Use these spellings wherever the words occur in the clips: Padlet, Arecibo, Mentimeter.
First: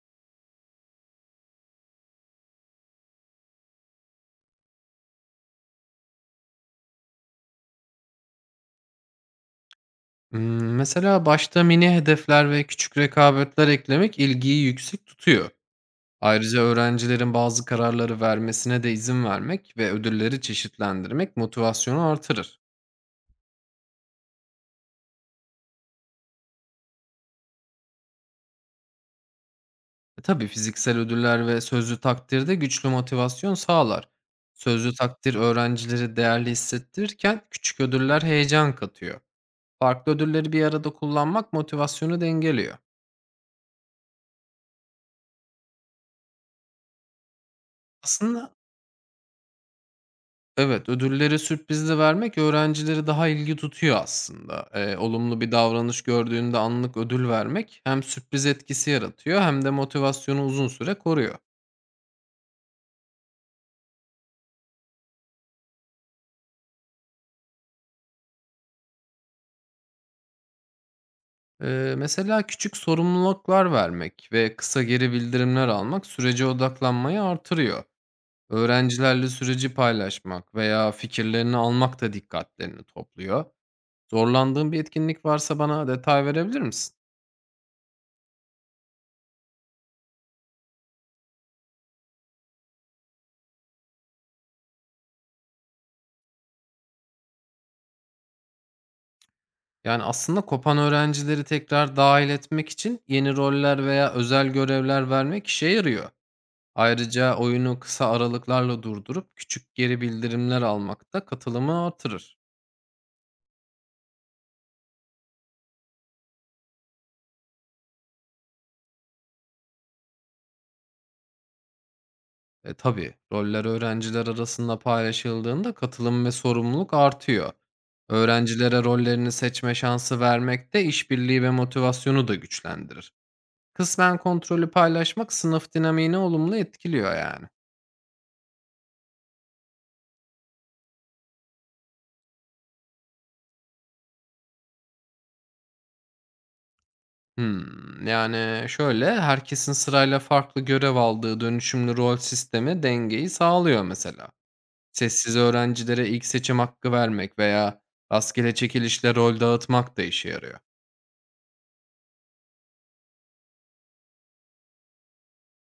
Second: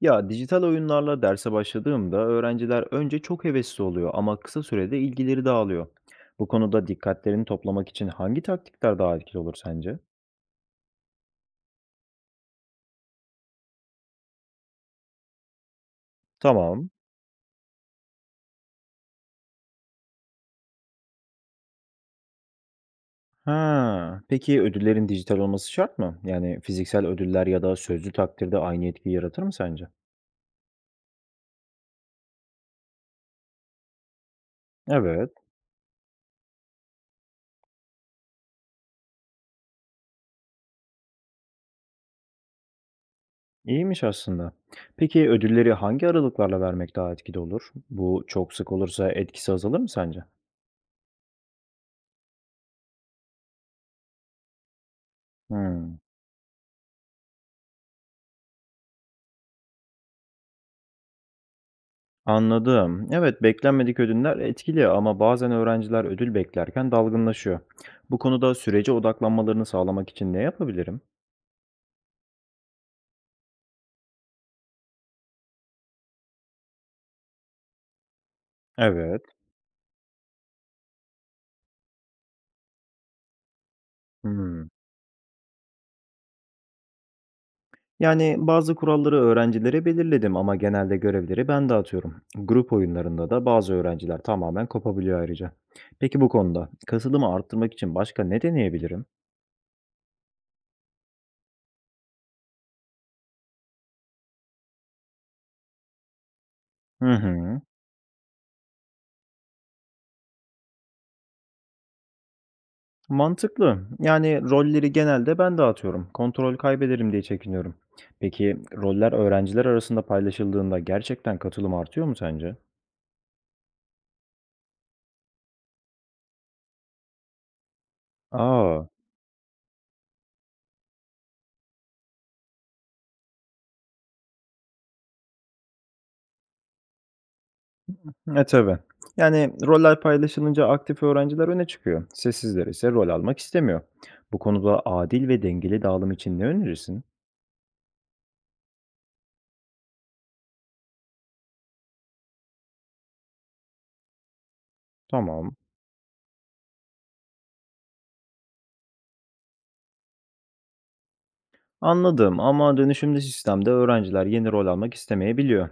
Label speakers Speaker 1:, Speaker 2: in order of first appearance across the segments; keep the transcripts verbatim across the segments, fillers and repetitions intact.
Speaker 1: Ya dijital oyunlarla derse başladığımda öğrenciler önce çok hevesli oluyor ama kısa sürede ilgileri dağılıyor. Bu konuda dikkatlerini toplamak için hangi taktikler daha etkili olur sence?
Speaker 2: Imm, mesela başta mini hedefler ve küçük rekabetler eklemek ilgiyi yüksek tutuyor. Ayrıca
Speaker 1: Tamam.
Speaker 2: öğrencilerin bazı kararları vermesine de izin vermek ve ödülleri çeşitlendirmek motivasyonu artırır.
Speaker 1: Ha, peki ödüllerin dijital olması şart mı? Yani fiziksel ödüller ya da sözlü takdirde aynı etkiyi yaratır mı sence?
Speaker 2: E tabii fiziksel ödüller ve sözlü takdir de güçlü motivasyon sağlar. Sözlü
Speaker 1: Evet,
Speaker 2: takdir öğrencileri değerli hissettirirken küçük ödüller heyecan katıyor. Farklı ödülleri bir arada kullanmak motivasyonu dengeliyor.
Speaker 1: iyiymiş aslında. Peki ödülleri hangi aralıklarla vermek daha etkili olur? Bu çok
Speaker 2: Aslında
Speaker 1: sık olursa etkisi azalır mı sence?
Speaker 2: Evet, ödülleri sürprizli vermek öğrencileri daha ilgi tutuyor aslında. Eee, olumlu bir
Speaker 1: Hmm.
Speaker 2: davranış gördüğünde anlık ödül vermek hem sürpriz etkisi yaratıyor hem de motivasyonu uzun süre koruyor.
Speaker 1: Anladım. Evet, beklenmedik ödüller etkili ama bazen öğrenciler ödül beklerken dalgınlaşıyor. Bu konuda sürece odaklanmalarını sağlamak için ne yapabilirim?
Speaker 2: Eee, mesela küçük sorumluluklar vermek ve kısa geri bildirimler almak sürece odaklanmayı artırıyor. Öğrencilerle
Speaker 1: Evet.
Speaker 2: süreci paylaşmak veya fikirlerini almak da dikkatlerini topluyor.
Speaker 1: Hmm.
Speaker 2: Zorlandığın bir etkinlik varsa bana detay verebilir misin?
Speaker 1: Yani bazı kuralları öğrencilere belirledim ama genelde görevleri ben dağıtıyorum. Grup oyunlarında da bazı öğrenciler tamamen kopabiliyor ayrıca. Peki bu konuda katılımı arttırmak için başka ne deneyebilirim?
Speaker 2: Yani, aslında kopan öğrencileri tekrar dahil etmek için yeni roller veya özel görevler vermek işe yarıyor.
Speaker 1: Hı
Speaker 2: Ayrıca
Speaker 1: hı.
Speaker 2: oyunu kısa aralıklarla durdurup küçük geri bildirimler almak da katılımı artırır.
Speaker 1: Mantıklı. Yani rolleri genelde ben dağıtıyorum. Kontrol kaybederim diye çekiniyorum. Peki roller öğrenciler arasında paylaşıldığında gerçekten katılım artıyor mu sence?
Speaker 2: E, tabii, roller öğrenciler arasında paylaşıldığında katılım ve sorumluluk artıyor. Öğrencilere
Speaker 1: Aa,
Speaker 2: rollerini seçme şansı vermek de işbirliği ve motivasyonu da güçlendirir. Kısmen kontrolü paylaşmak sınıf dinamiğini olumlu etkiliyor yani.
Speaker 1: e tabii. Yani roller paylaşılınca aktif öğrenciler öne çıkıyor. Sessizler ise rol almak istemiyor. Bu konuda adil ve dengeli dağılım için ne önerirsin?
Speaker 2: Hımm. Yani, şöyle, herkesin sırayla farklı görev aldığı dönüşümlü rol sistemi dengeyi sağlıyor mesela. Sessiz
Speaker 1: Tamam.
Speaker 2: öğrencilere ilk seçim hakkı vermek veya rastgele çekilişle rol dağıtmak da işe yarıyor.
Speaker 1: Anladım ama dönüşümlü sistemde öğrenciler yeni rol almak istemeyebiliyor.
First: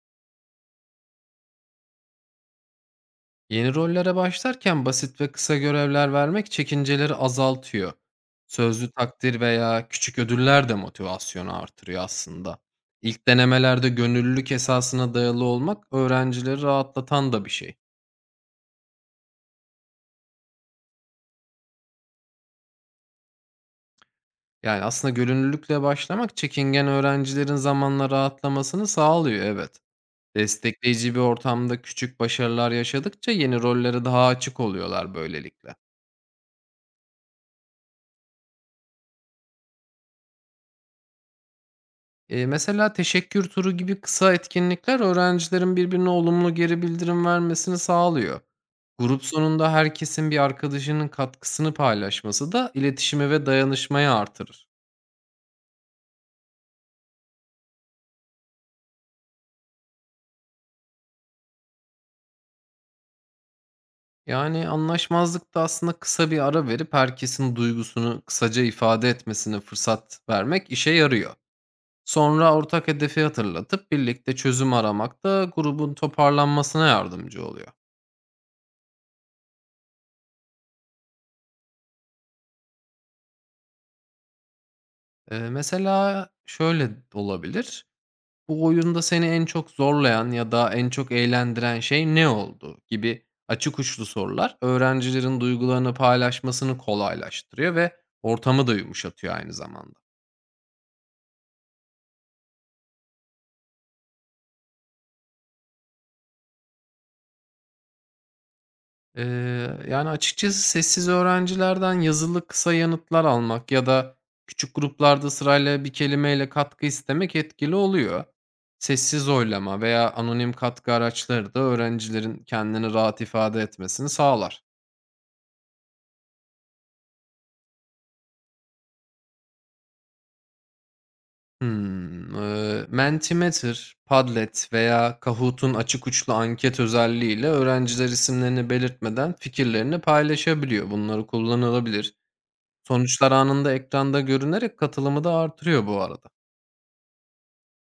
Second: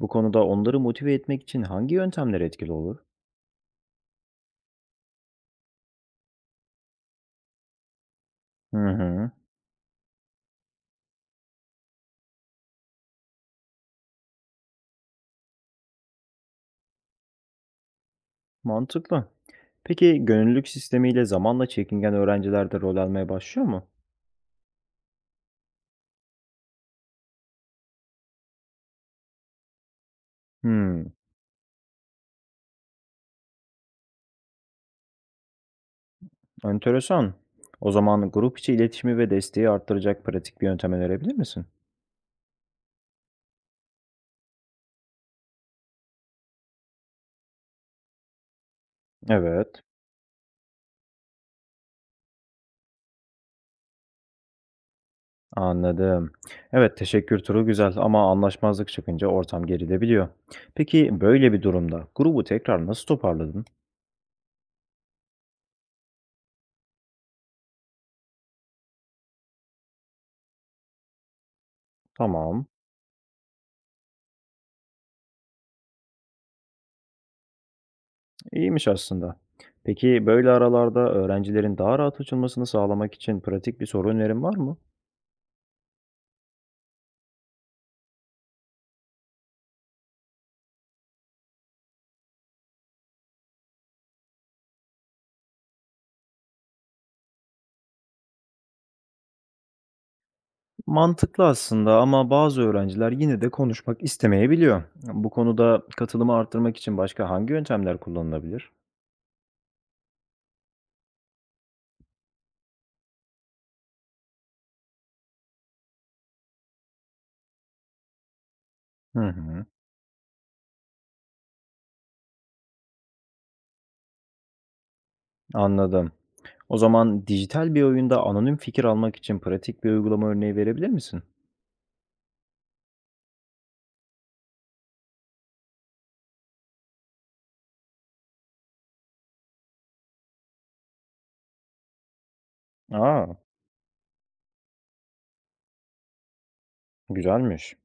Speaker 1: Bu konuda onları motive etmek için hangi yöntemler etkili olur?
Speaker 2: Yeni rollere başlarken basit ve kısa görevler vermek çekinceleri azaltıyor.
Speaker 1: Hı
Speaker 2: Sözlü
Speaker 1: hı.
Speaker 2: takdir veya küçük ödüller de motivasyonu artırıyor aslında. İlk denemelerde gönüllülük esasına dayalı olmak öğrencileri rahatlatan da bir şey.
Speaker 1: Mantıklı. Peki gönüllülük sistemiyle zamanla çekingen öğrenciler de rol almaya başlıyor mu?
Speaker 2: Yani, aslında gönüllülükle başlamak çekingen öğrencilerin zamanla rahatlamasını sağlıyor, evet.
Speaker 1: Hmm,
Speaker 2: Destekleyici bir ortamda küçük başarılar yaşadıkça yeni rollere daha açık oluyorlar böylelikle.
Speaker 1: enteresan. O zaman grup içi iletişimi ve desteği arttıracak pratik bir yöntem önerebilir misin?
Speaker 2: Eee, mesela teşekkür turu gibi kısa etkinlikler öğrencilerin birbirine olumlu geri bildirim vermesini sağlıyor. Grup sonunda
Speaker 1: Evet,
Speaker 2: herkesin bir arkadaşının katkısını paylaşması da iletişimi ve dayanışmayı artırır.
Speaker 1: anladım. Evet, teşekkür turu güzel ama anlaşmazlık çıkınca ortam gerilebiliyor. Peki böyle bir durumda grubu tekrar nasıl toparladın?
Speaker 2: Yani, anlaşmazlıkta aslında kısa bir ara verip herkesin duygusunu kısaca ifade etmesine fırsat vermek işe yarıyor. Sonra
Speaker 1: Tamam,
Speaker 2: ortak hedefi hatırlatıp birlikte çözüm aramak da grubun toparlanmasına yardımcı oluyor.
Speaker 1: iyiymiş aslında. Peki böyle aralarda öğrencilerin daha rahat açılmasını sağlamak için pratik bir soru önerin var mı?
Speaker 2: Eee, mesela şöyle olabilir: "Bu oyunda seni en çok zorlayan ya da en çok eğlendiren şey ne oldu?" gibi açık uçlu sorular öğrencilerin duygularını paylaşmasını kolaylaştırıyor ve ortamı da yumuşatıyor aynı zamanda.
Speaker 1: Mantıklı aslında ama bazı öğrenciler yine de konuşmak istemeyebiliyor. Bu konuda katılımı arttırmak için başka hangi yöntemler kullanılabilir?
Speaker 2: Eee, yani, açıkçası sessiz öğrencilerden yazılı kısa yanıtlar almak ya da küçük gruplarda sırayla bir kelimeyle katkı istemek etkili oluyor.
Speaker 1: Hı
Speaker 2: Sessiz
Speaker 1: hı,
Speaker 2: oylama veya anonim katkı araçları da öğrencilerin kendini rahat ifade etmesini sağlar.
Speaker 1: anladım. O zaman dijital bir oyunda anonim fikir almak için pratik bir uygulama örneği verebilir misin?
Speaker 2: Hımm, eee, Mentimeter, Padlet veya Kahoot'un açık uçlu anket özelliğiyle öğrenciler isimlerini belirtmeden fikirlerini paylaşabiliyor. Bunları kullanılabilir.
Speaker 1: Aa,
Speaker 2: Sonuçlar anında ekranda görünerek katılımı da artırıyor bu arada.
Speaker 1: güzelmiş.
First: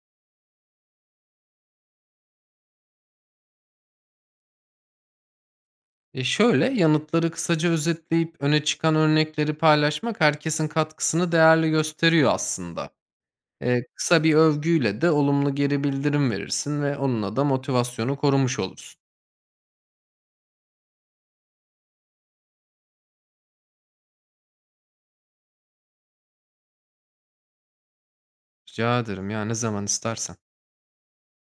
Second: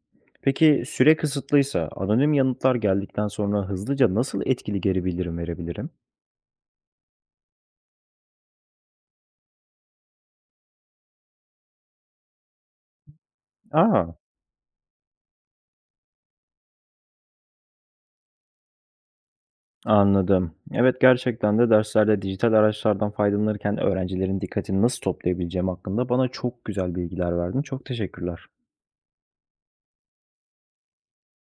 Speaker 1: Peki süre kısıtlıysa anonim yanıtlar geldikten sonra hızlıca nasıl etkili geri bildirim verebilirim?
Speaker 2: E şöyle, yanıtları kısaca özetleyip öne çıkan örnekleri paylaşmak herkesin katkısını değerli gösteriyor aslında. E,
Speaker 1: Aa,
Speaker 2: kısa bir övgüyle de olumlu geri bildirim verirsin ve onunla da motivasyonu korumuş olursun.
Speaker 1: anladım. Evet, gerçekten de derslerde dijital araçlardan faydalanırken öğrencilerin dikkatini nasıl toplayabileceğim hakkında bana çok güzel bilgiler verdin. Çok teşekkürler.
Speaker 2: Rica ederim ya, ne zaman istersen.